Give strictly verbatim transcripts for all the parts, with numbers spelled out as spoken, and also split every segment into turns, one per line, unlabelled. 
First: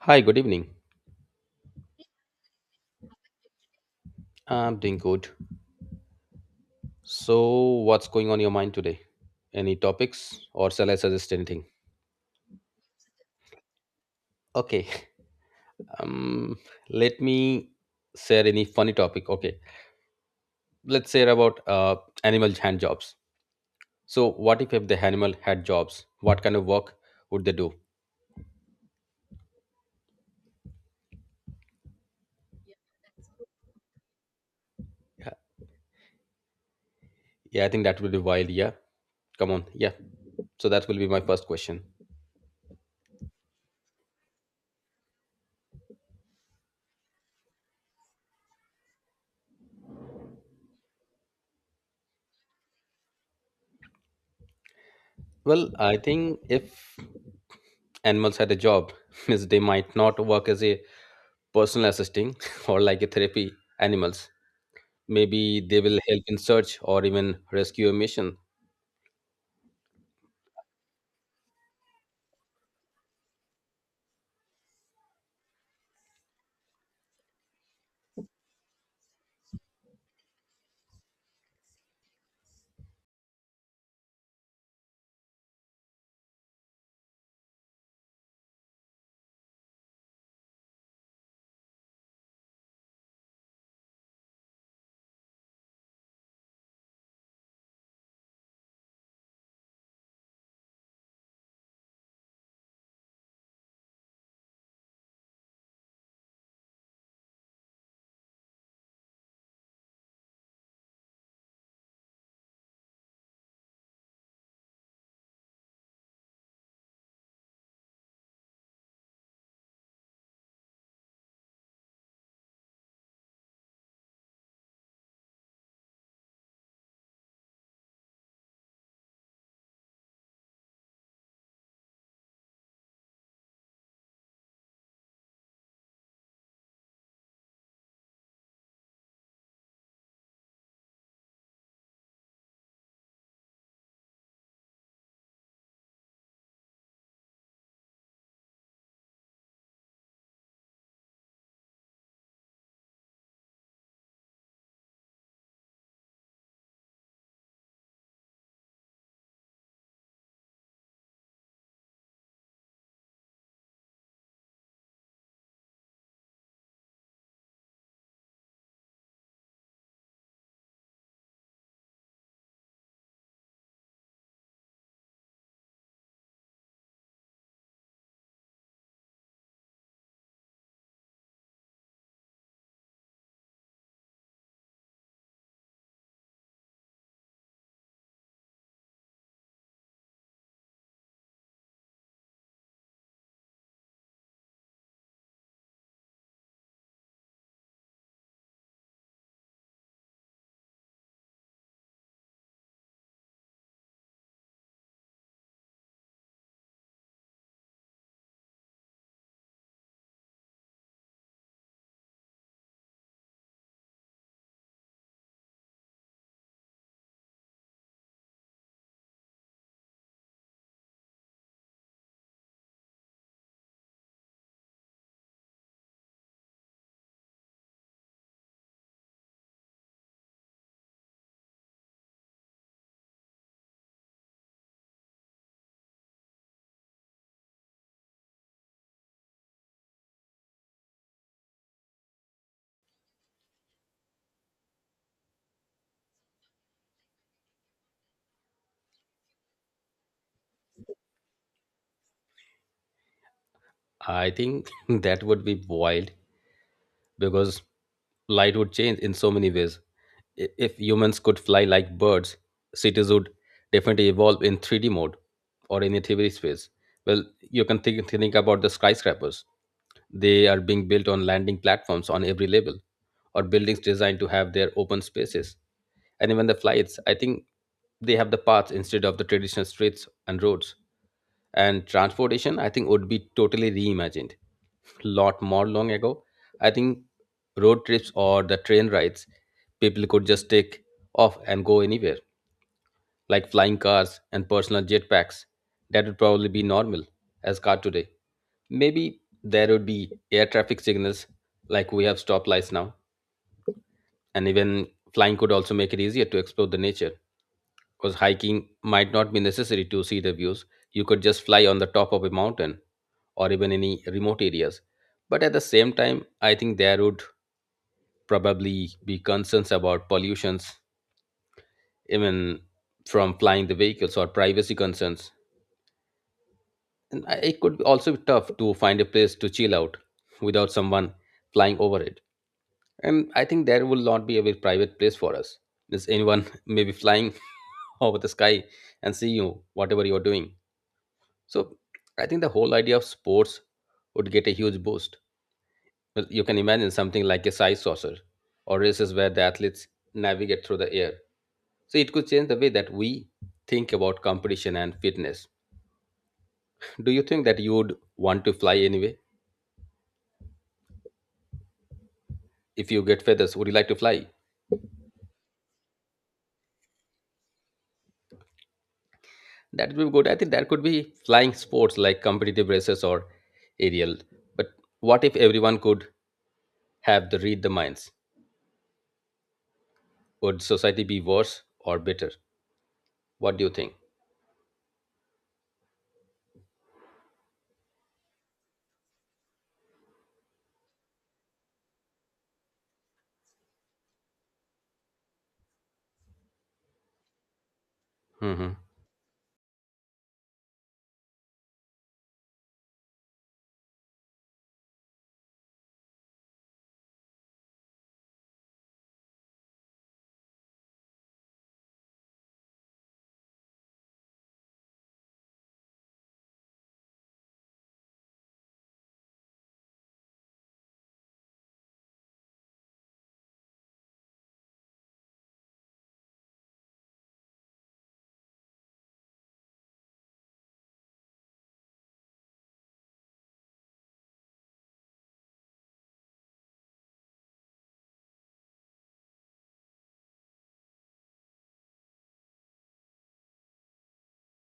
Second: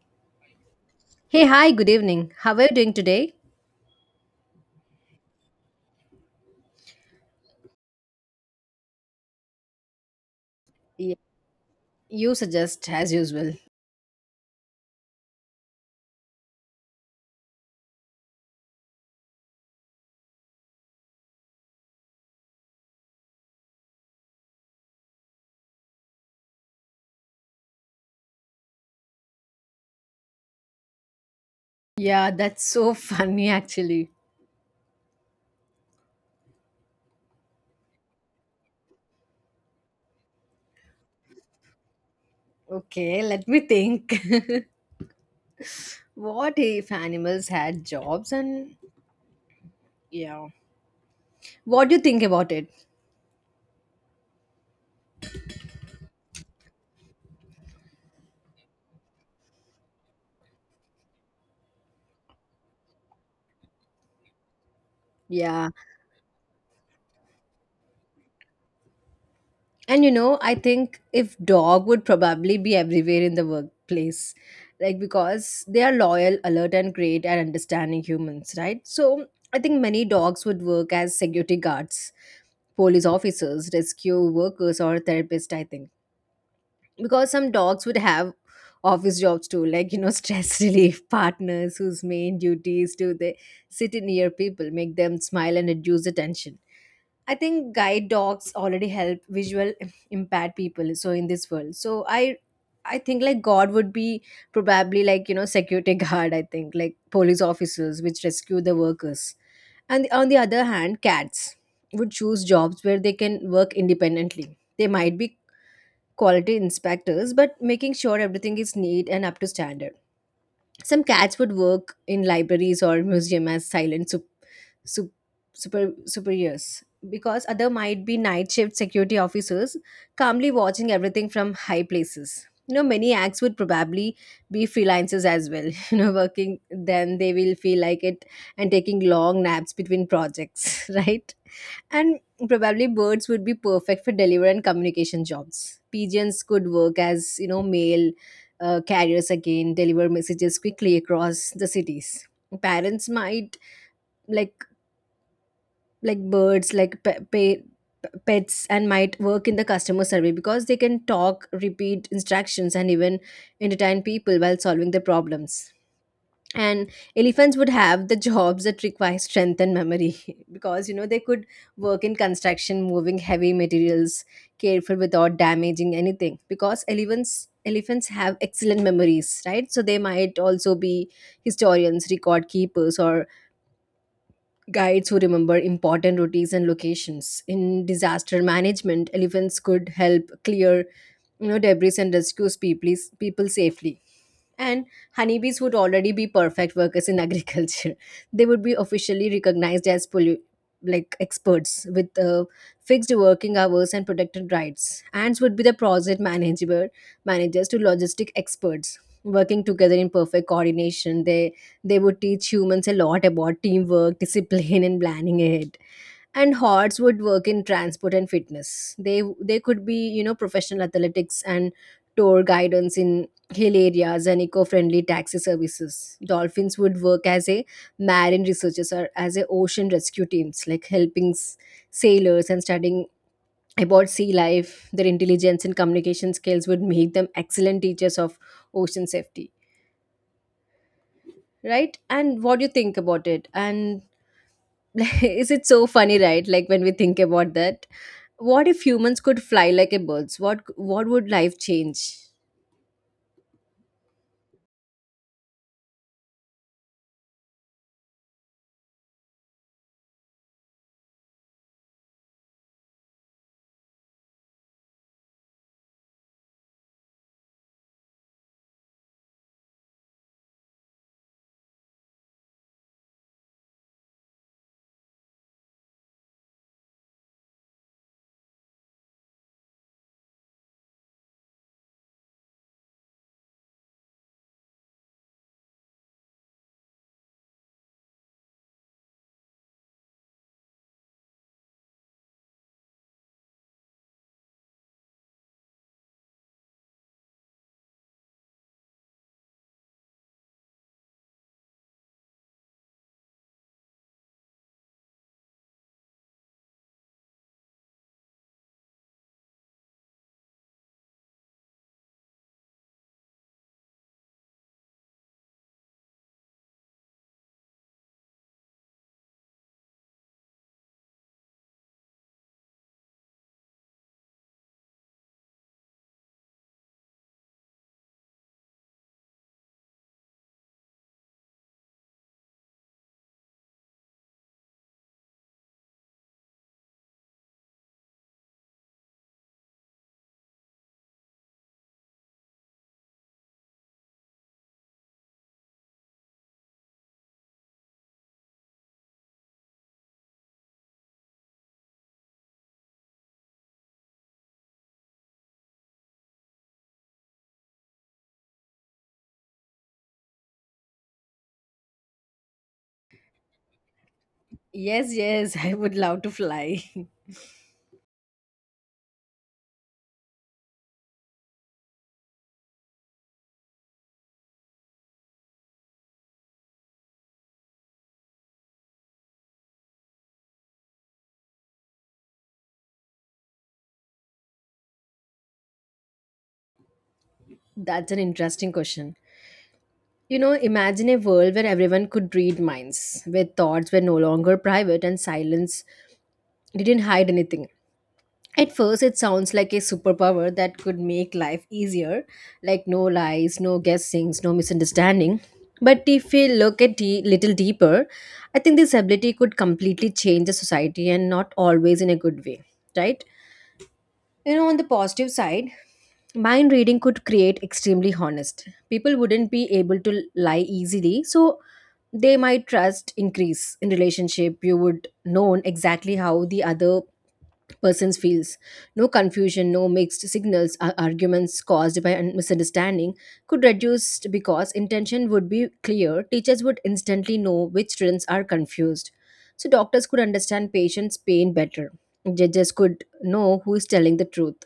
Hi, good evening.
Hey, hi, good evening. How are you doing today?
I'm doing good. So, what's going on your mind today? Any topics or shall I
Yeah,
suggest anything?
you suggest as usual.
Okay. Um let me share any funny topic. Okay. Let's share about uh animal hand jobs. So, what if if the animal had jobs? What kind of work would they do?
Yeah, that's so funny actually.
Yeah, yeah, I think that would be wild, yeah. Come on. Yeah. So that will be my first question.
Okay, let me think. What if animals had jobs and yeah. What do you think about it?
Well, I think if animals had a job, means they might not work as a personal assisting or like a therapy animals, maybe
Yeah.
they will help in search or even rescue a mission.
And you know, I think if dog would probably be everywhere in the workplace, like because they are loyal, alert, and great at understanding humans, right? So I think many dogs would work as security guards, police officers, rescue workers, or therapists. I think because some dogs would have office jobs too, like you know, stress relief partners whose main duty is to they sit near people, make them smile, and reduce the tension. I think guide dogs already help visual impaired people. So in this world, so I, I think like God would be probably like you know security guard. I think like police officers which rescue the workers, and on the other hand, cats would choose jobs where they can work independently. They might be quality inspectors, but making sure everything is neat and up to standard. Some cats would work in libraries or museum as silent sup- super superiors because other might be night shift security officers calmly watching everything from high places. You know, many acts would probably be freelancers as well, you know, working then they will feel like it and taking long naps between projects, right. And probably birds would be perfect for delivery and communication jobs. Pigeons could work as you know mail uh, carriers, again deliver messages quickly across the cities. Parents might like like birds like pe- pe- pets and might work in the customer survey because they can talk, repeat instructions and even entertain people while solving the problems. And elephants would have the jobs that require strength and memory, because you know they could work in construction moving heavy materials careful without damaging anything. Because elephants elephants have excellent memories, right, so they might also be historians, record keepers, or guides who remember important routes and locations. In disaster management, elephants could help clear you know debris and rescue people, people safely. And honeybees would already be perfect workers in agriculture. They would be officially recognized as pollu- like experts with uh, fixed working hours and protected rights. Ants would be the project manager managers to logistic experts working together in perfect coordination. They they would teach humans a lot about teamwork, discipline, and planning ahead. And hordes would work in transport and fitness. They they could be you know professional athletics and tour guidance in hill areas and eco-friendly taxi services. Dolphins would work as a marine researchers or as a ocean rescue teams, like helping s- sailors and studying about sea life. Their intelligence and communication skills would make them excellent teachers of ocean safety, right? And what do you think about it? And is it so funny, right, like when we think about that what if humans could fly like a birds, what what would life change?
I think that would be wild because light would change in so many ways. I- if humans could fly like birds, cities would definitely evolve in three D mode or in a three D space. Well, you can think, think about the skyscrapers. They are being built on landing platforms on every level, or buildings designed to have their open spaces. And even the flights, I think they have the paths instead of the traditional streets and roads. And transportation, I think, would be totally reimagined. Lot more long ago, I think road trips or the train rides, people could just take off and go anywhere, like flying cars and personal jetpacks. That would probably be normal as car today. Maybe there would be air traffic signals like we have stoplights now, and even flying could also make it easier to explore the nature because hiking might not be necessary to see the views. You could just fly on the top of a mountain or even any remote areas. But at the same time, I think there would probably be concerns about pollutions, even from flying the vehicles or privacy concerns. And I- it could also be tough to find a place to chill out without someone flying over it. And I think there will not be a very private place for us. There's anyone maybe flying over the sky and see you, whatever you're doing. So I think the whole idea of sports would get a huge boost. But you can imagine something like a size saucer or races where the athletes navigate through the air. So it could change the way that we think about competition and fitness. Do you think that you would want to fly anyway? If you get feathers, would you like to fly?
Yes, yes, I would love to fly.
That would be good. I think there could be flying sports like competitive races or aerial. But what if everyone could have the read the minds? Would society be worse or better? What do you think?
That's an interesting question. You know, imagine a world where everyone could read minds, where thoughts were no longer private and silence didn't hide anything. At
Hmm.
first, it sounds like a superpower that could make life easier, like no lies, no guessings, no misunderstanding. But if we look at a little deeper, I think this ability could completely change the society and not always in a good way, right? You know, on the positive side, mind reading could create extremely honest. People wouldn't be able to lie easily, so they might trust increase in relationship. You would know exactly how the other person feels. No confusion, no mixed signals, ar- arguments caused by un- misunderstanding could reduce because intention would be clear. Teachers would instantly know which students are confused. So doctors could understand patients' pain better. Judges could know who is telling the truth,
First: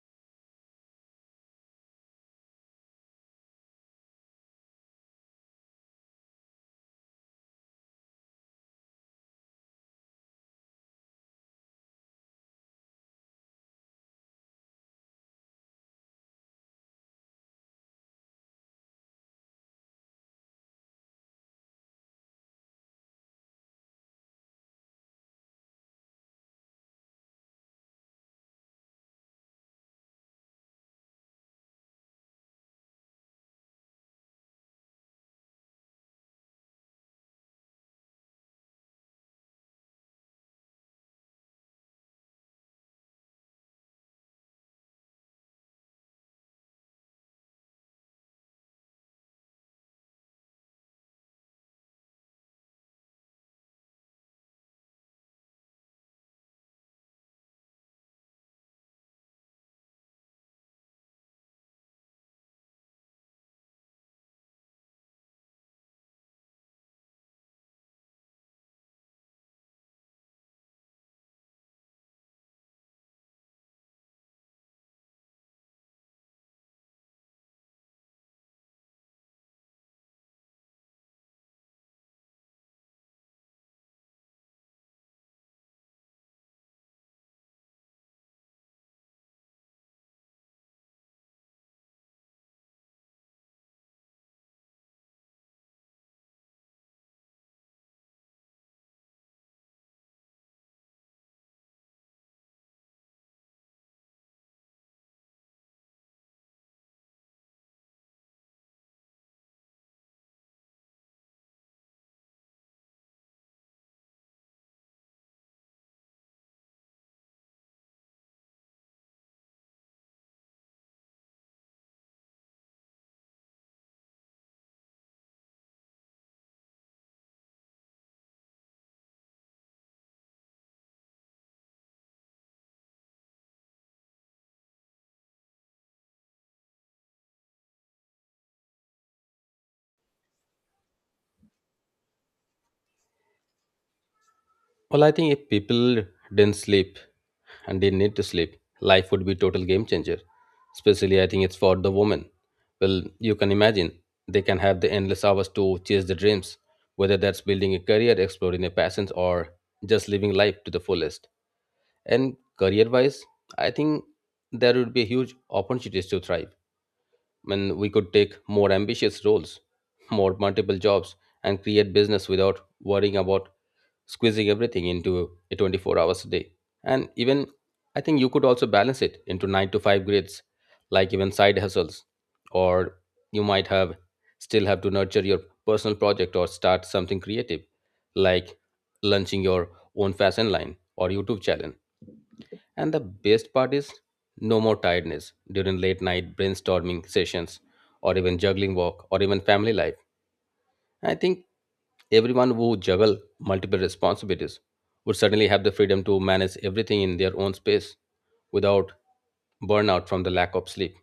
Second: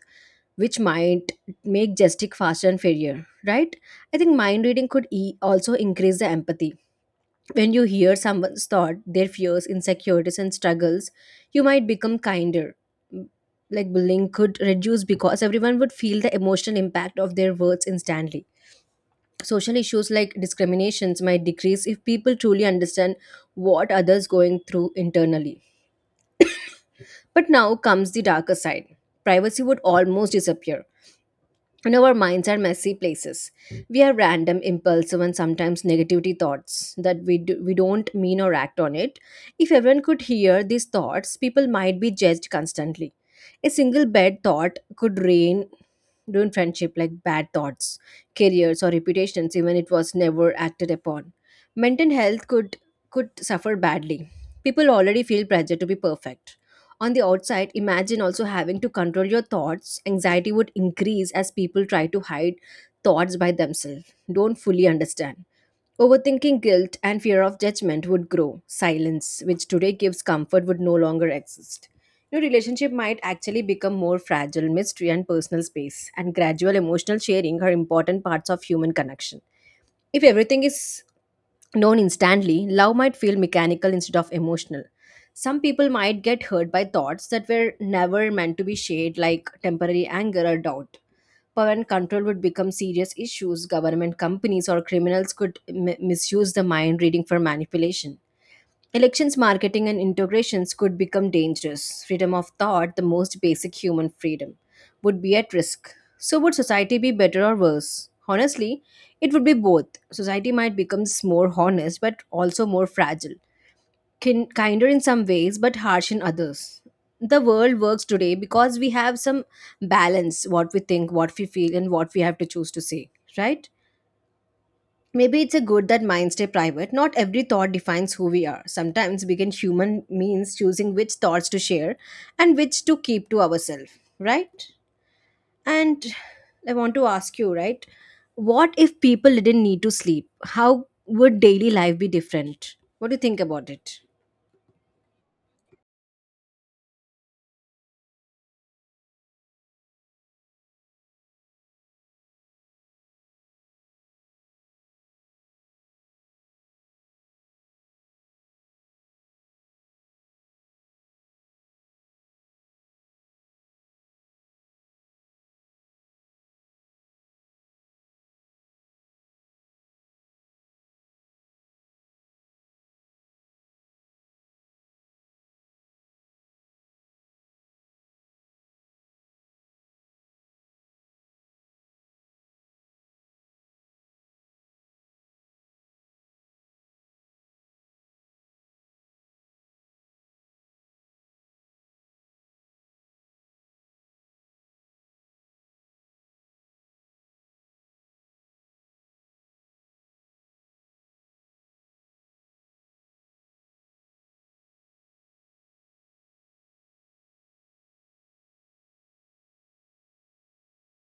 which might make justice faster and fairer, right? I think mind reading could e- also increase the empathy. When you hear someone's thought, their fears, insecurities, and struggles, you might become kinder. Like bullying could reduce because everyone would feel the emotional impact of their words instantly. Social issues like discriminations might decrease if people truly understand what others going through internally. But now comes the darker side. Privacy would almost disappear, and our minds are messy places. We have random impulsive and sometimes negativity thoughts that we do, we don't mean or act on it. If everyone could hear these thoughts, people might be judged constantly. A single bad thought could rain ruin friendship, like bad thoughts, careers or reputations, even it was never acted upon. Mental health could could suffer badly. People already feel pressure to be perfect on the outside. Imagine also having to control your thoughts. Anxiety would increase as people try to hide thoughts by themselves, don't fully understand. Overthinking, guilt, and fear of judgment would grow. Silence, which today gives comfort, would no longer exist. Your relationship might actually become more fragile. Mystery, and personal space, and gradual emotional sharing are important parts of human connection. If everything is known instantly, love might feel mechanical instead of emotional. Some people might get hurt by thoughts that were never meant to be shared, like temporary anger or doubt. Power and control would become serious issues. Government companies or criminals could m- misuse the mind reading for manipulation. Elections marketing and integrations could become dangerous. Freedom of thought, the most basic human freedom, would be at risk. So, would society be better or worse? Honestly, it would be both. Society might become more honest but also more fragile, kin- kinder in some ways but harsh in others. The world works today because we have some balance, what we think, what we feel, and what we have to choose to say, right? Maybe it's a good that minds stay private. Not every thought defines who we are. Sometimes being human means choosing which thoughts to share and which to keep to ourselves, right? And I want to ask you, right? What if people didn't need to sleep? How would daily life be different? What do you think about it?
Well, I think if people didn't sleep and they need to sleep, life would be total game changer. Especially, I think it's for the woman. Well, you can imagine they can have the endless hours to chase their dreams, whether that's building a career, exploring a passion, or just living life to the fullest. And career wise, I think there would be huge opportunities to thrive. When we could take more ambitious roles, more multiple jobs, and create business without worrying about squeezing everything into a twenty-four hours a day. And even I think you could also balance it into nine to five grids, like even side hustles. Or you might have still have to nurture your personal project or start something creative, like launching your own fashion line or YouTube channel, and the best part is no more tiredness during late night brainstorming sessions or even juggling work or even family life. I think everyone who juggle multiple responsibilities would suddenly have the freedom to manage everything in their own space without burnout from the lack of sleep.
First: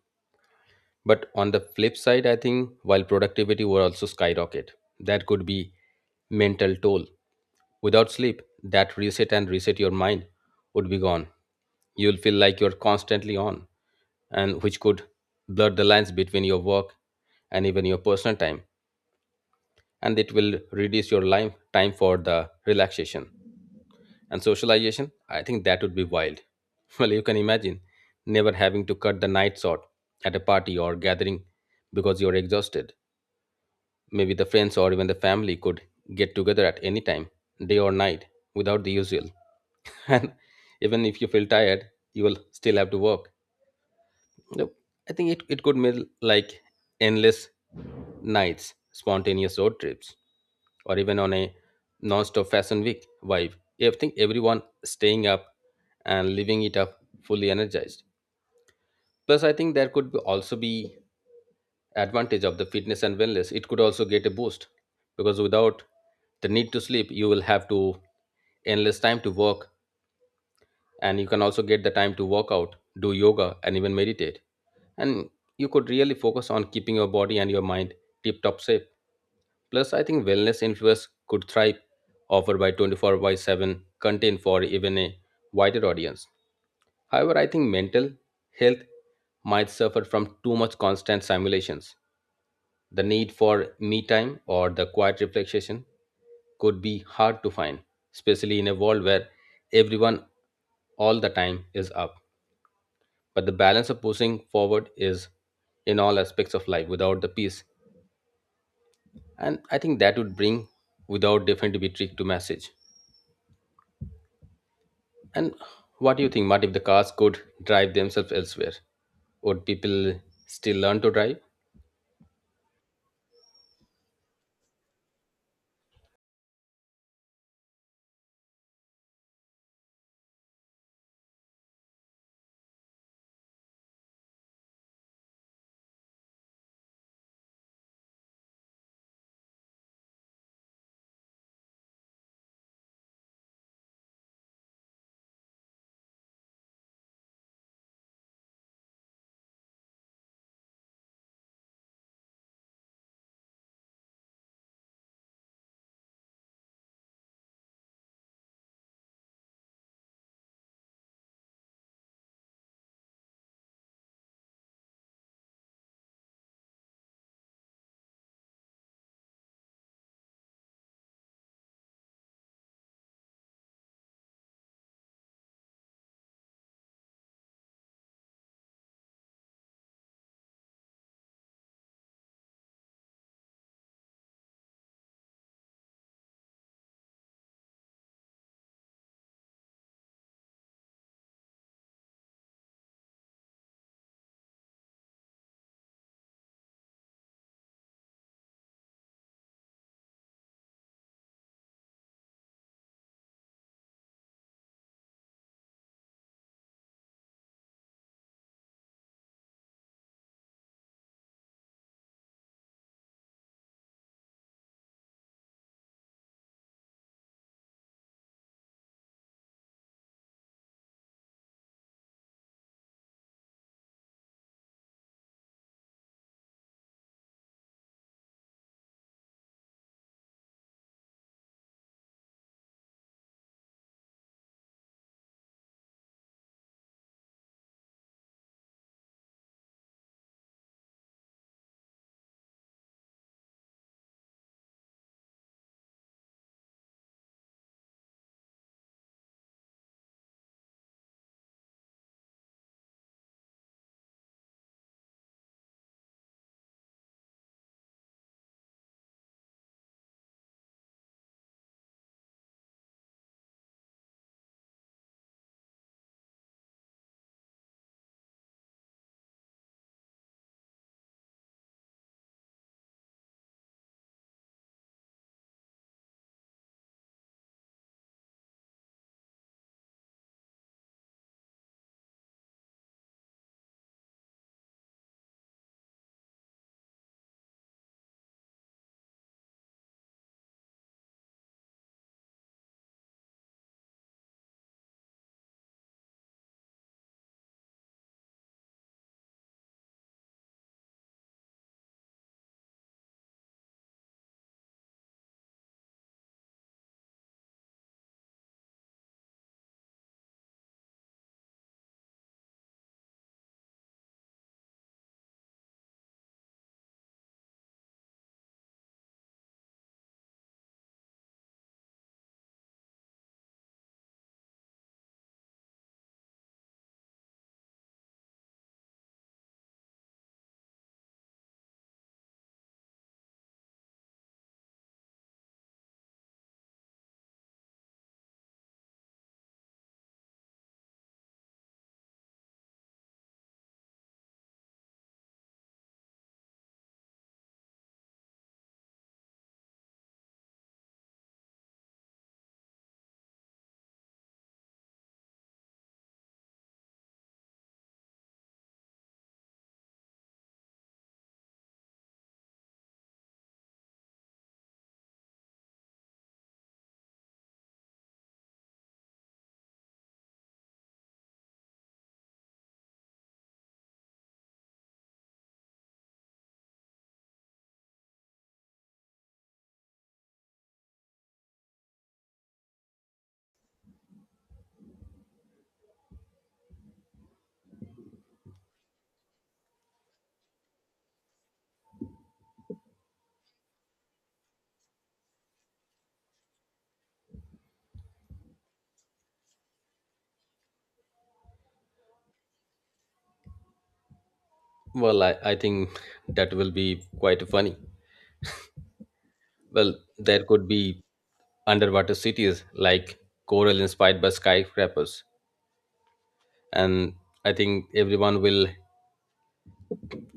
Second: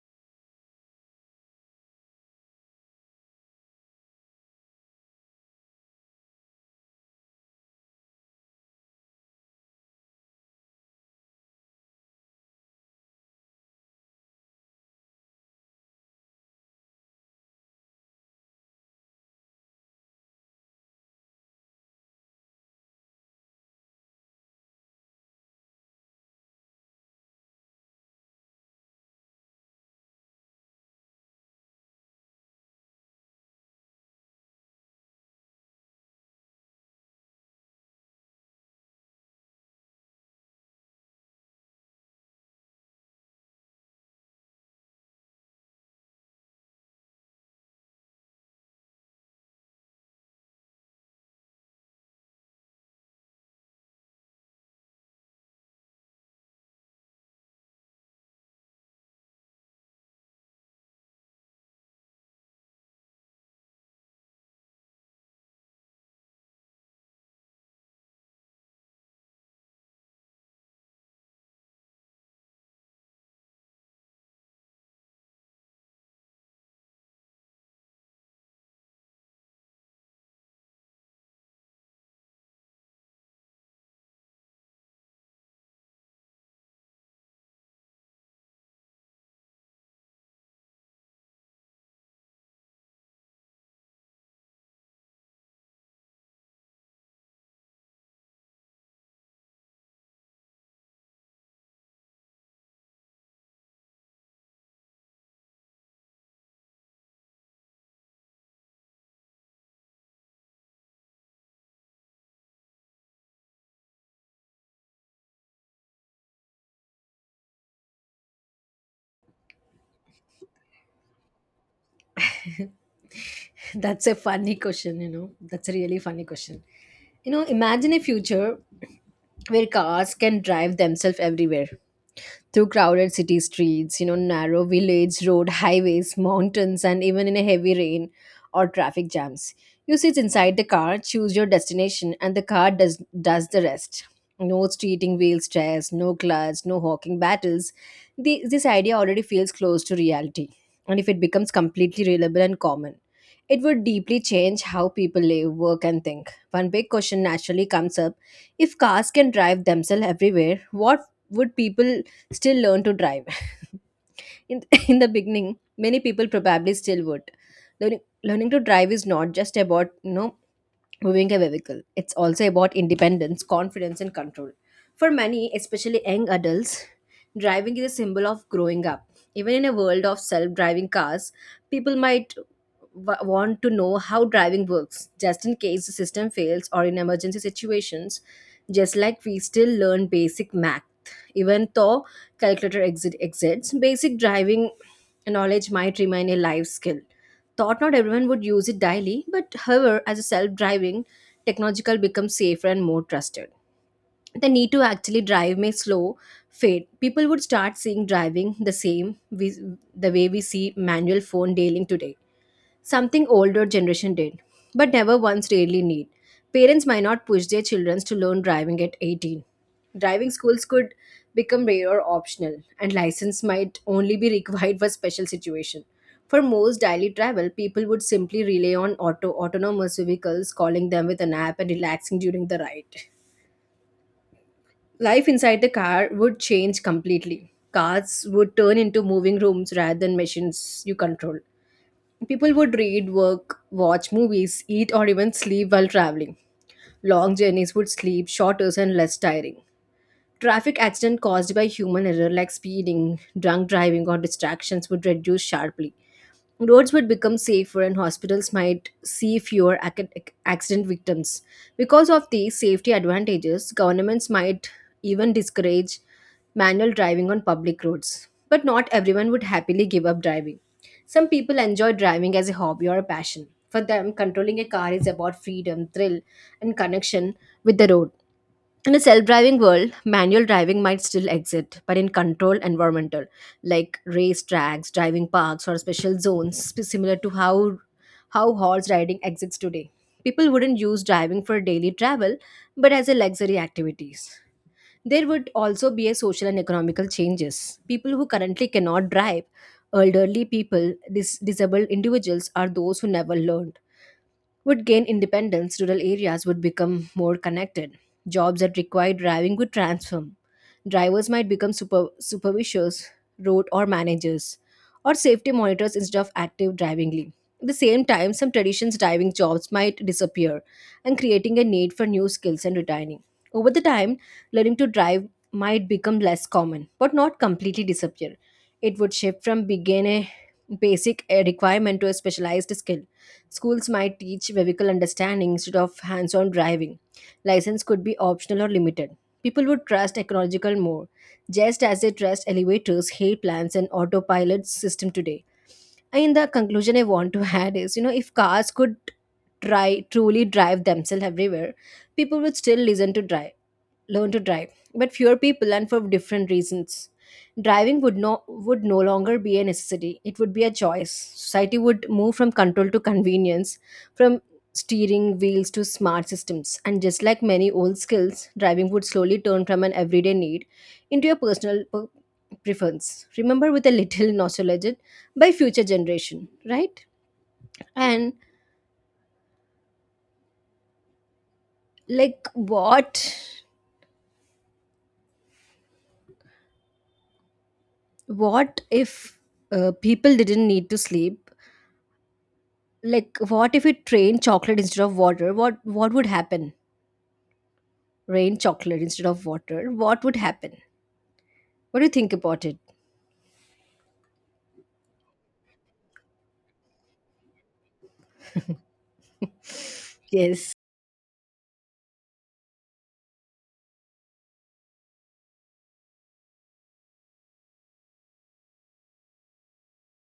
But on the flip side, I think while productivity will also skyrocket, that could be mental toll. Without sleep, that reset and reset your mind would be gone. You'll feel like you're constantly on, and which could blur the lines between your work and even your personal time, and it will reduce your life time for the relaxation and socialization. I think that would be wild. Well, you can imagine never having to cut the night short at a party or gathering because you're exhausted. Maybe the friends or even the family could get together at any time, day or night, without the usual. And even if you feel tired, you will still have to work. Nope. I think it, it could mean like endless nights, spontaneous road trips, or even on a non-stop fashion week vibe. I think everyone staying up and living it up fully energized. Plus, I think there could be also be advantage of the fitness and wellness. It could also get a boost because without the need to sleep, you will have to endless time to work, and you can also get the time to work out, do yoga, and even meditate. And you could really focus on keeping your body and your mind tip top shape. Plus, I think wellness influencers could thrive, offered by twenty-four by seven content for even a wider audience. However, I think mental health might suffer from too much constant simulations. The need for me time or the quiet reflection could be hard to find, especially in a world where everyone all the time is up. But the balance of pushing forward is in all aspects of life without the peace. And I think that would bring without different to be trick to message. And what do you think, Matt, if the cars could drive themselves elsewhere? Would people still learn to drive?
That's a funny question, you know. That's a really funny question. You know, imagine a future where cars can drive themselves everywhere, through crowded city streets, you know, narrow village road, highways, mountains, and even in a heavy rain or traffic jams. You sit inside the car, choose your destination, and the car does does the rest. No streeting wheel stress, no clutch, no hawking battles. The, this idea already feels close to reality, and if it becomes completely reliable and common, it would deeply change how people live, work, and think. One big question naturally comes up: if cars can drive themselves everywhere, what would people still learn to drive. in, in the beginning, many people probably still would. Learning, learning to drive is not just about you know moving a vehicle. It's also about independence, confidence, and control. For many, especially young adults, driving is a symbol of growing up. Even in a world of self driving cars, people might w- want to know how driving works, just in case the system fails or in emergency situations, just like we still learn basic math. Even though calculator exit exists, basic driving knowledge might remain a life skill thought not everyone would use it daily, but however, as a self-driving technological becomes safer and more trusted. The need to actually drive may slow fade. People would start seeing driving the same we, the way we see manual phone dealing today. Something older generation did, but never once really need. Parents might not push their children to learn driving at eighteen. Driving schools could become rare or optional, and license might only be required for special situation. For most daily travel, people would simply rely on auto autonomous vehicles, calling them with an app and relaxing during the ride. Life inside the car would change completely. Cars would turn into moving rooms rather than machines you control. People would read, work, watch movies, eat, or even sleep while traveling. Long journeys would sleep shorter and less tiring. Traffic accident caused by human error like speeding, drunk driving, or distractions would reduce sharply. Roads would become safer and hospitals might see fewer ac- accident victims. Because of these safety advantages, governments might even discourage manual driving on public roads. But not everyone would happily give up driving. Some people enjoy driving as a hobby or a passion. For them, controlling a car is about freedom, thrill, and connection with the road. In a self-driving world, manual driving might still exist, but in controlled environmental like race tracks, driving parks, or special zones, sp- similar to how how horse riding exists today. People wouldn't use driving for daily travel, but as a luxury activities. There would also be a social and economical changes. People who currently cannot drive, elderly people, dis- disabled individuals, are those who never learned would gain independence. Rural areas would become more connected. Jobs that require driving would transform. Drivers might become super, supervisors, road or managers, or safety monitors instead of active drivingly. At the same time, some traditions driving jobs might disappear and creating a need for new skills and retraining. Over the time, learning to drive might become less common, but not completely disappear. It would shift from being a basic eh, requirement to a specialized skill. Schools might teach vehicle understanding instead of hands on driving. License could be optional or limited. People would trust technological more, just as they trust elevators, hay plants, and autopilot system today. In the conclusion, I want to add is you know, if cars could try truly drive themselves everywhere, people would still listen to drive learn to drive, but fewer people and for different reasons. Driving would no would no longer be a necessity. It would be a choice. Society would move from control to convenience, from steering wheels to smart systems. And just like many old skills, driving would slowly turn from an everyday need into a personal per- preference. Remember with a little nostalgia by future generation, right? And like what what if uh, people didn't need to sleep. Like, what if it rained chocolate instead of water? What what would happen? Rain chocolate instead of water. What would happen? What do you think about it?
Well, I, I think that will be quite funny. Well, there could
Yes.
be underwater cities like coral inspired by skyscrapers. And I think everyone will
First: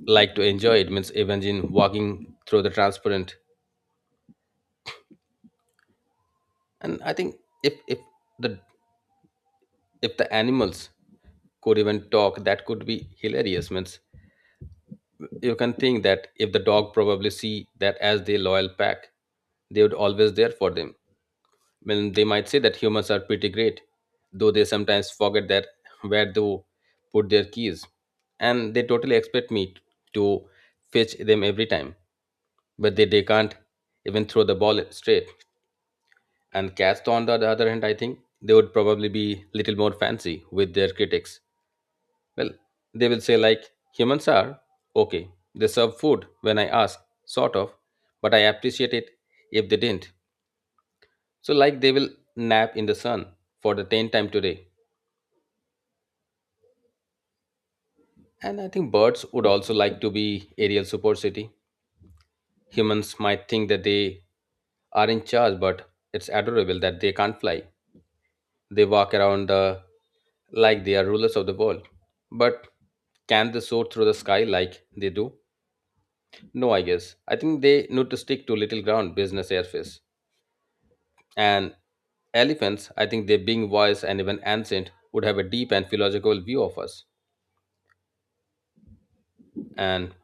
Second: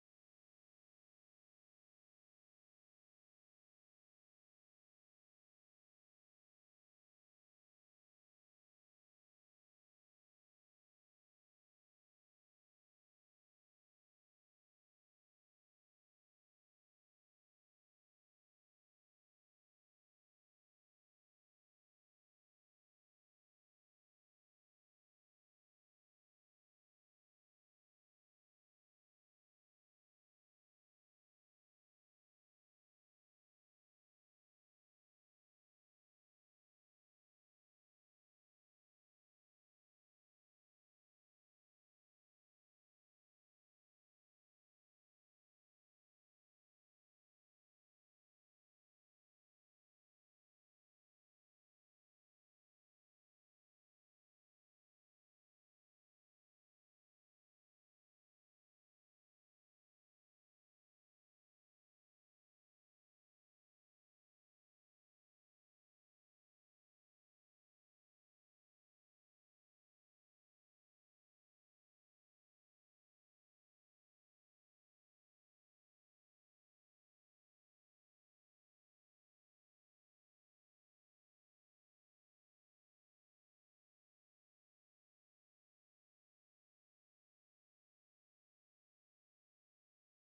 like to enjoy it. Means imagine walking through the transparent. And I think if if the if the animals could even talk, that could be hilarious. Means you can think that if the dog probably see that as their loyal pack, they would always there for them. Well, they might say that humans are pretty great, though they sometimes forget that where they put their keys, and they totally expect me to fetch them every time. But they, they can't even throw the ball straight. And cats, on the other hand, I think they would probably be little more fancy with their critics. Well, they will say, like, humans are okay. They serve food when I ask, sort of, but I appreciate it if they didn't. So, like, they will nap in the sun for the tenth time today. And I think birds would also like to be aerial supercity. Humans might think that they are in charge, but it's adorable that they can't fly. They walk around the like they are rulers of the world. But can they soar through the sky like they do? No, I guess. I think they need to stick to little ground business airface. And elephants, I think they being wise and even ancient, would have a deep and philosophical view of us. And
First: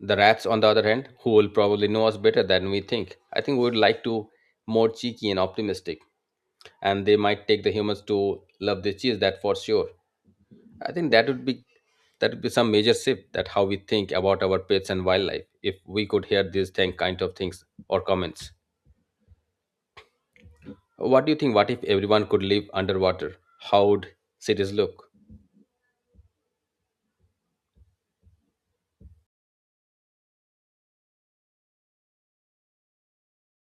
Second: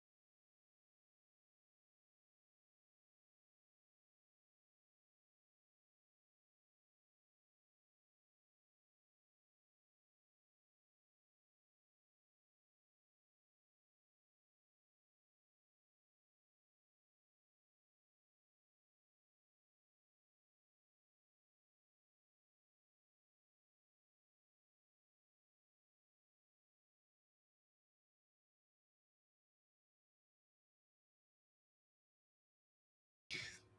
the rats, on the other hand, who will probably know us better than we think, I think would like to more cheeky and optimistic. And they might take the humans to love their cheese, that for sure. I think that would be that would be some major shift that how we think about our pets and wildlife if we could hear these thing kind of things or comments. What do you think? What if everyone could live underwater? How would cities look?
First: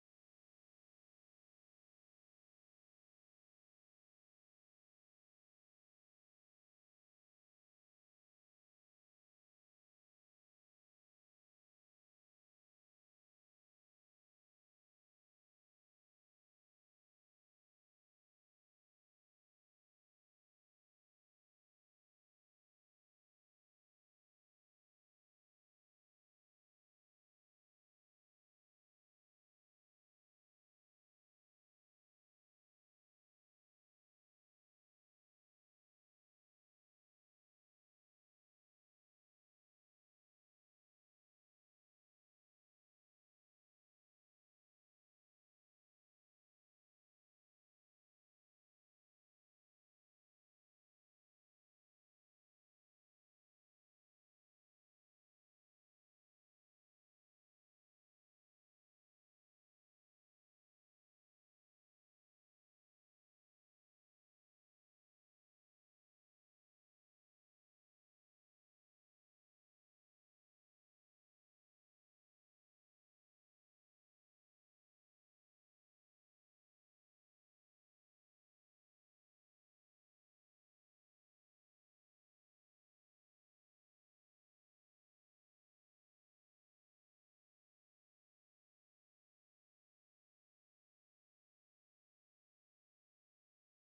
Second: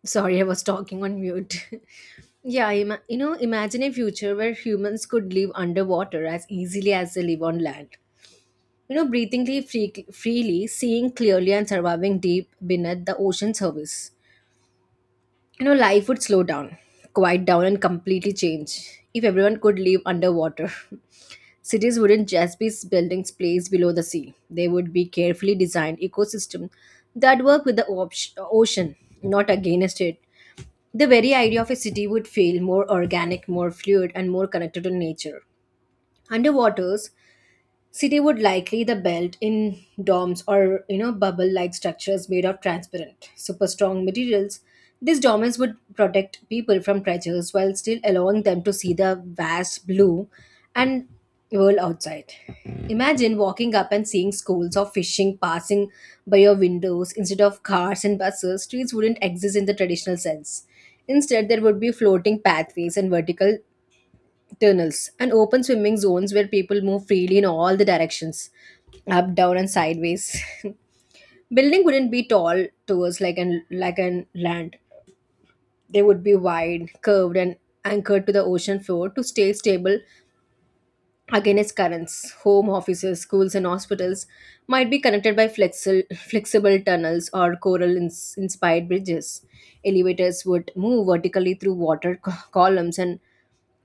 Sorry, I was talking on mute. Yeah, ima- you know, imagine a future where humans could live underwater as easily as they live on land. You know, breathing free- freely, seeing clearly, and surviving deep beneath the ocean surface. You know, life would slow down, quiet down, and completely change if everyone could live underwater. Cities wouldn't just be buildings placed below the sea. They would be carefully designed ecosystems that work with the op- ocean, not against it. The very idea of a city would feel more organic, more fluid, and more connected to nature. Underwaters city would likely the belt in domes or, you know, bubble-like structures made of transparent, super strong materials. These domes would protect people from treasures while still allowing them to see the vast blue and world outside. Imagine walking up and seeing schools of fishing passing by your windows instead of cars and buses. Streets wouldn't exist in the traditional sense. Instead, there would be floating pathways and vertical tunnels and open swimming zones where people move freely in all the directions, up, down, and sideways. Building wouldn't be tall towards like an like an land. They would be wide, curved, and anchored to the ocean floor to stay stable against currents. Home, offices, schools, and hospitals might be connected by flexible flexible tunnels or coral ins- inspired bridges. Elevators would move vertically through water co- columns. And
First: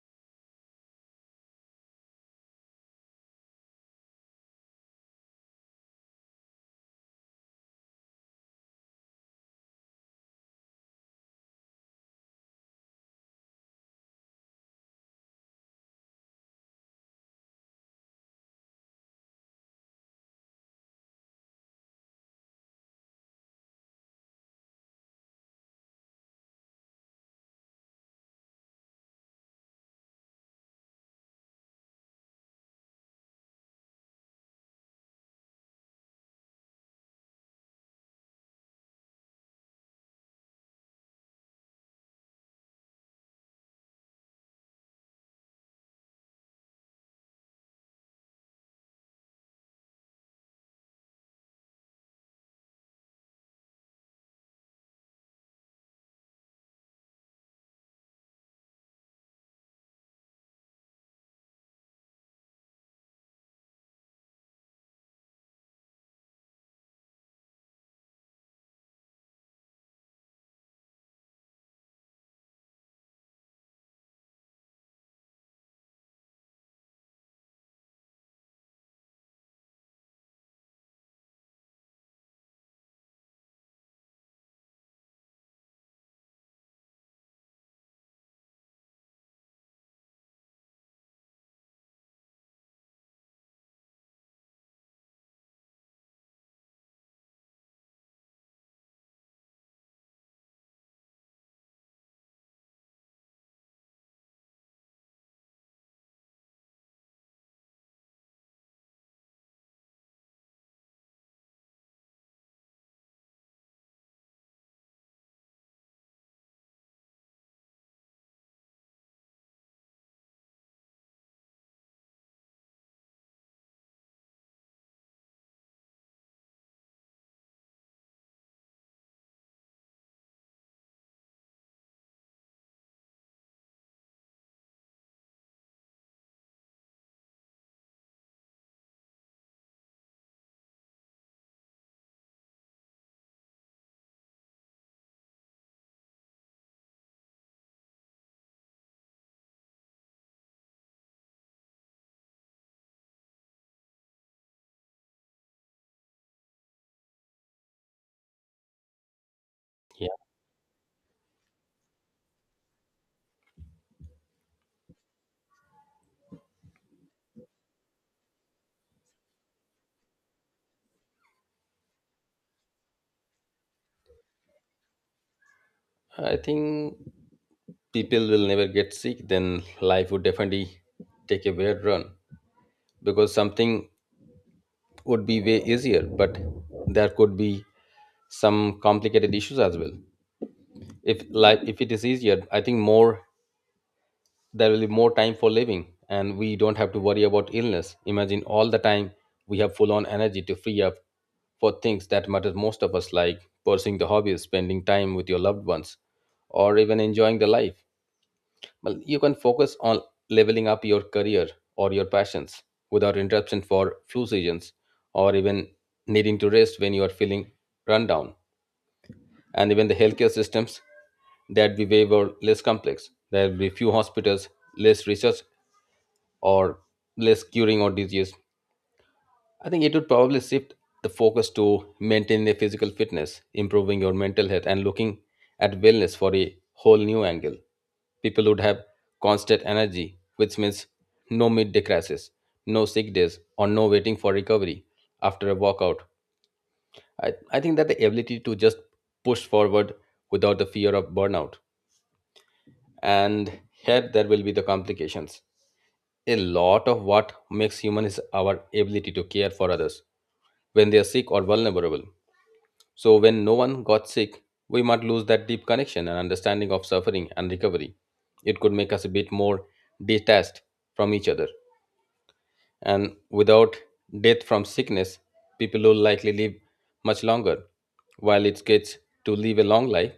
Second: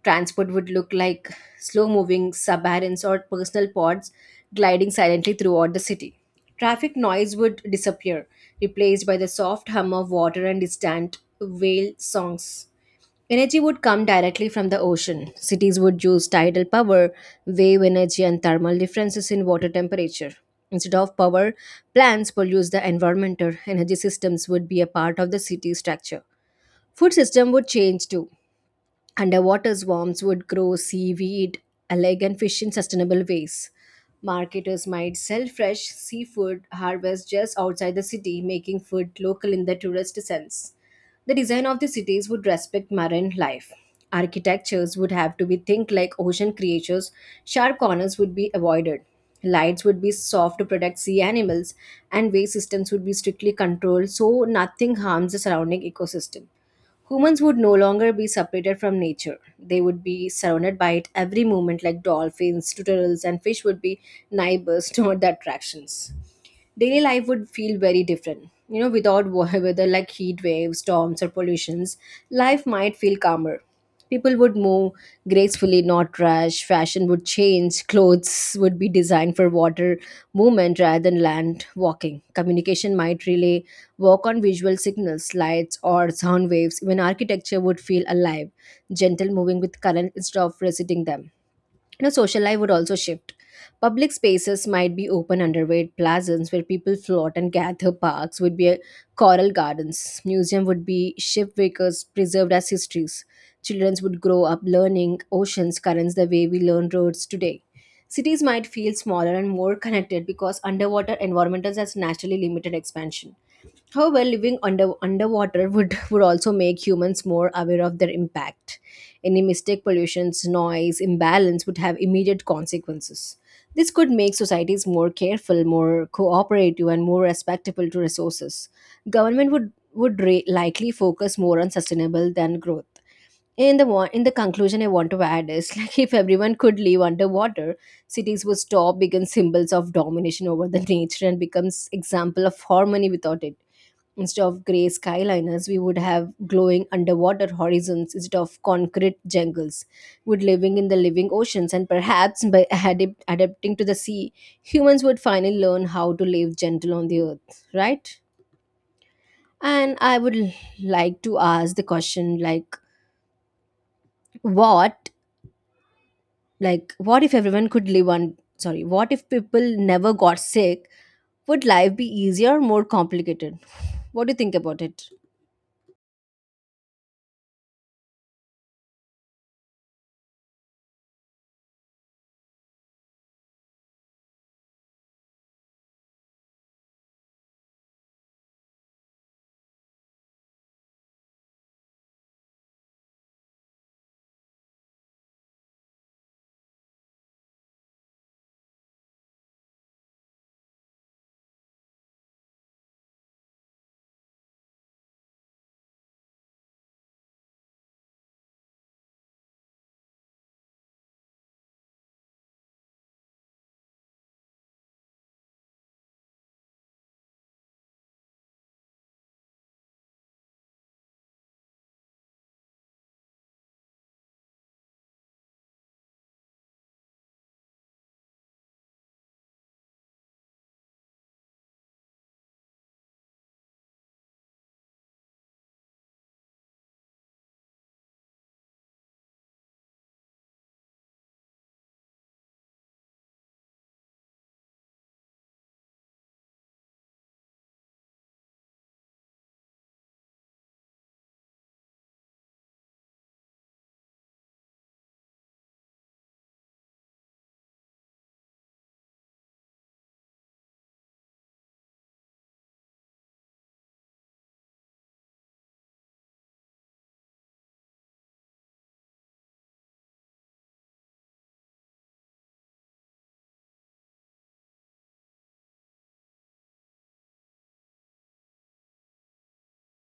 transport would look like slow moving submarines or personal pods gliding silently throughout the city. Traffic noise would disappear, replaced by the soft hum of water and distant whale songs. Energy would come directly from the ocean. Cities would use tidal power, wave energy, and thermal differences in water temperature. Instead of power, plants pollute the environment. Or energy systems would be a part of the city structure. Food system would change too. Underwater swarms would grow seaweed, algae, and fish in sustainable ways. Marketers might sell fresh seafood harvest just outside the city, making food local in the tourist sense. The design of the cities would respect marine life. Architectures would have to be think like ocean creatures. Sharp corners would be avoided. Lights would be soft to protect sea animals, and waste systems would be strictly controlled so nothing harms the surrounding ecosystem. Humans would no longer be separated from nature. They would be surrounded by it every moment, like dolphins, turtles, and fish would be neighbors, not the attractions. Daily life would feel very different, you know, without wa- weather like heat waves, storms, or pollutions. Life might feel calmer. People would move gracefully, not rush. Fashion would change. Clothes would be designed for water movement rather than land walking. Communication might relay work on visual signals, lights, or sound waves. Even architecture would feel alive, gentle, moving with current instead of resisting them. You know, social life would also shift. Public spaces might be open underweight plazas where people float and gather. Parks would be a coral gardens. Museum would be shipwreckers preserved as histories. Children would grow up learning oceans currents the way we learn roads today. Cities might feel smaller and more connected because underwater environmentals has naturally limited expansion. However, living under underwater would, would also make humans more aware of their impact. Any mistake, pollutions, noise, imbalance would have immediate consequences. This could make societies more careful, more cooperative, and more respectable to resources. Government would would re- likely focus more on sustainable than growth. In the wa- in the conclusion, I want to add is like if everyone could live underwater, cities would stop become symbols of domination over the nature and becomes example of harmony without it. Instead of grey skyliners, we would have glowing underwater horizons instead of concrete jungles. Would living in the living oceans and perhaps by adapt- adapting to the sea, humans would finally learn how to live gentle on the earth, right? And
Yeah,
I would l- like to ask the question like what like what if everyone could live on, sorry, what if people never got sick? Would life be easier or more complicated? What do you think about it?
I think people will never get sick. Then life would definitely take a weird run because something would be way easier, but there could be some complicated issues as well. If life, if it is easier, I think more there will be more time for living, and we don't have to worry about illness. Imagine all the time we have full on energy to free up for things that matter most of us, like pursuing the hobbies, spending time with your loved ones, or even enjoying the life. Well, you can focus on leveling up your career or your passions without interruption for flu seasons or even needing to rest when you are feeling run down. And even the healthcare systems that we way were less complex. There will be few hospitals, less research or less curing or disease. I think it would probably shift the focus to maintaining a physical fitness, improving your mental health, and looking at wellness for a whole new angle. People would have constant energy, which means no midday crashes, no sick days, or no waiting for recovery after a workout. I, I think that the ability to just push forward without the fear of burnout. And here there will be the complications. A lot of what makes human is our ability to care for others when they are sick or vulnerable. So, when no one got sick, we might lose that deep connection and understanding of suffering and recovery. It could make us a bit more detached from each other. And without death from sickness, people will likely live much longer. While it gets to live a long life,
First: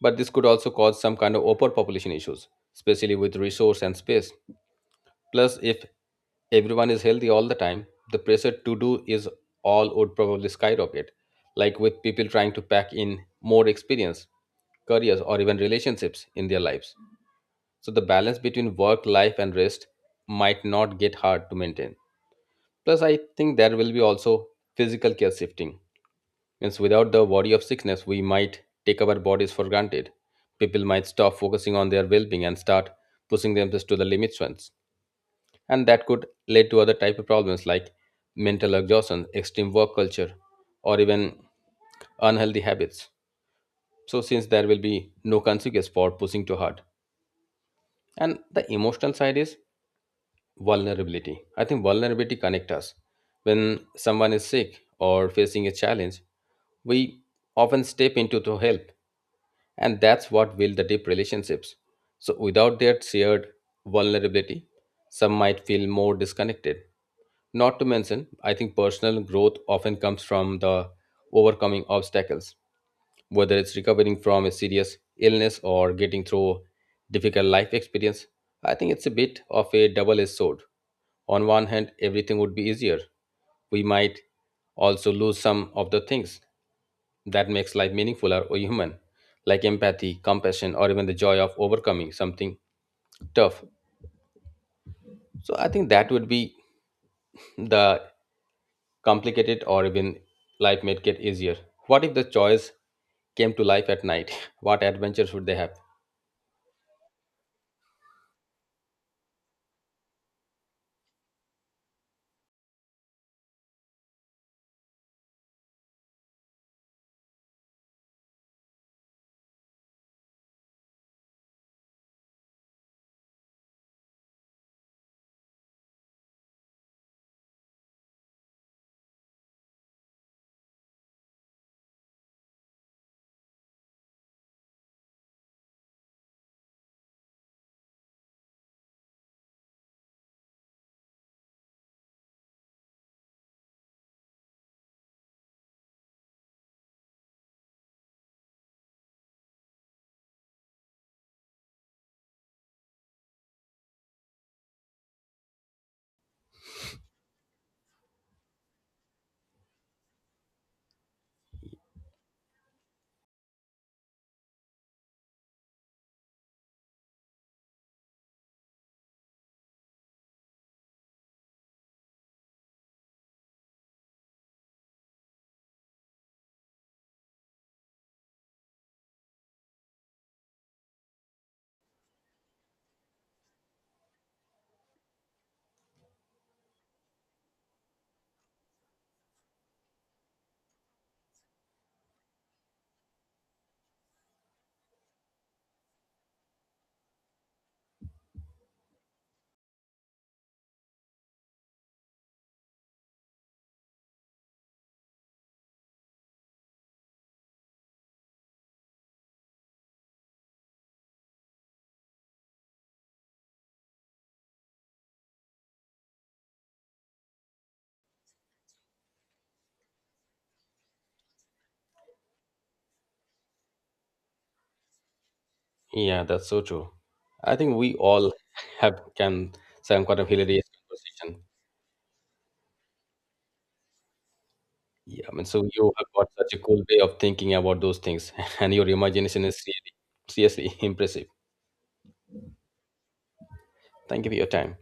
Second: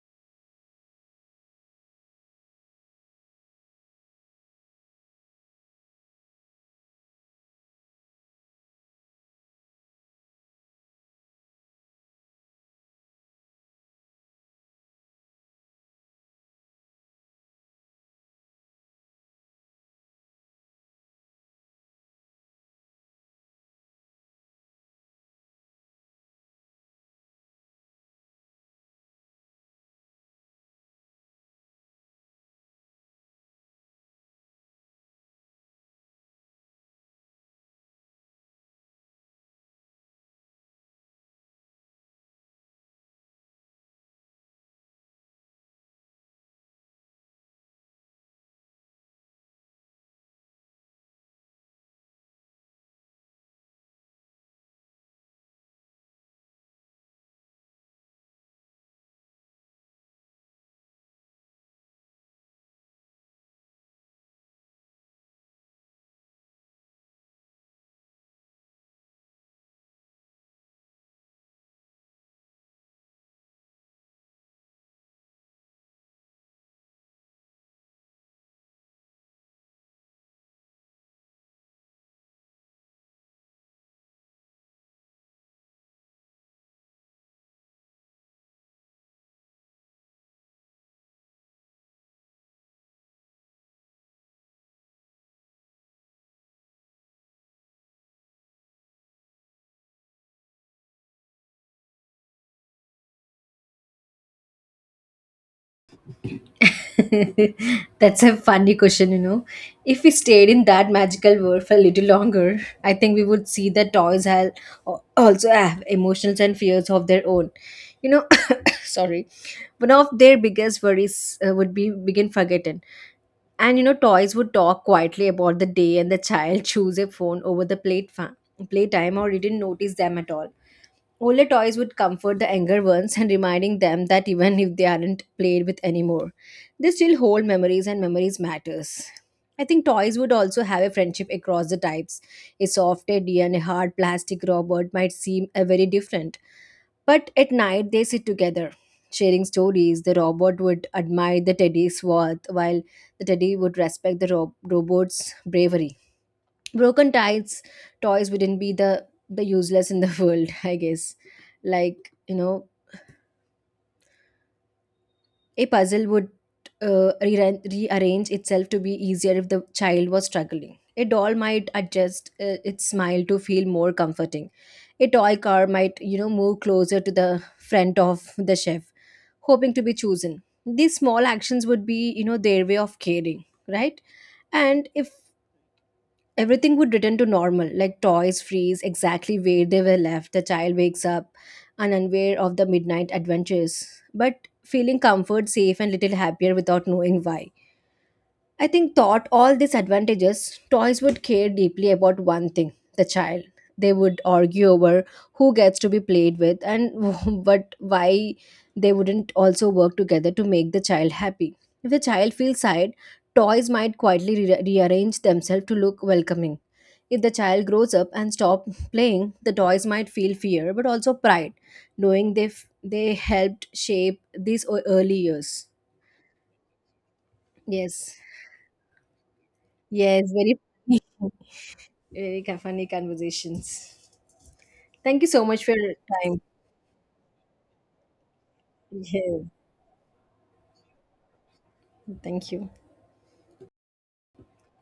but this could also cause some kind of overpopulation issues, especially with resource and space. Plus, if everyone is healthy all the time, the pressure to do is all would probably skyrocket, like with people trying to pack in more experience, careers, or even relationships in their lives. So, the balance between work, life, and rest might not get hard to maintain. Plus, I think there will be also physical care shifting. Means without the worry of sickness, we might take our bodies for granted. People might stop focusing on their well being and start pushing themselves to the limits once, and that could lead to other type of problems like mental exhaustion, extreme work culture, or even unhealthy habits. So since there will be no consequence for pushing too hard, and the emotional side is vulnerability. I think vulnerability connects us when someone is sick or facing a challenge, we often step into to help, and that's what will the deep relationships. So without that shared vulnerability, some might feel more disconnected. Not to mention, I think personal growth often comes from the overcoming obstacles, whether it's recovering from a serious illness or getting through difficult life experience. I think it's a bit of a double-edged sword. On one hand, everything would be easier. We might also lose some of the things that makes life meaningful or human, like empathy, compassion, or even the joy of overcoming something tough. So I think that would be the complicate it or even life might get easier. What if the choice came to life at night? What adventures would they have?
That's a funny question, you know. If we stayed in that magical world for a little longer, I think we would see that toys have also have emotions and fears of their own. You know, sorry. One of their biggest worries uh, would be begin forgotten. And you know, toys would talk quietly about the day, and the child choose a phone over the plate fa- playtime, or didn't notice them at all. Older toys would comfort the younger ones and reminding them that even if they aren't played with anymore, they still hold memories and memories matters. I think toys would also have a friendship across the types. A soft teddy and a hard plastic robot might seem a very different, but at night they sit together, sharing stories. The robot would admire the teddy's worth, while the teddy would respect the rob- robot's bravery. Broken tides, toys wouldn't be the the useless in the world, I guess. Like, you know, a puzzle would uh, re- rearrange itself to be easier if the child was struggling. A doll might adjust uh, its smile to feel more comforting. A toy car might, you know, move closer to the front of the chef, hoping to be chosen. These small actions would be, you know, their way of caring, right? And if everything would return to normal, like toys freeze exactly where they were left, the child wakes up and unaware of the midnight adventures, but feeling comfort, safe, and little happier without knowing why. I think, taught all these advantages, toys would care deeply about one thing, the child. They would argue over who gets to be played with and but why they wouldn't also work together to make the child happy. If the child feels sad, toys might quietly re- rearrange themselves to look welcoming. If the child grows up and stop playing, the toys might feel fear but also pride, knowing they f- they helped shape these o- early years.
Yeah, that's so true. I think we
Yes,
all have can say I'm quite a
yes, very. Funny.
hilarious conversation.
Very funny conversations. Thank
Yeah,
you
I
so
mean,
much
so
for your
you have got
time.
such a cool way of thinking about those things, and your
Yeah.
imagination is really, seriously impressive.
Thank you.
Thank you for your time.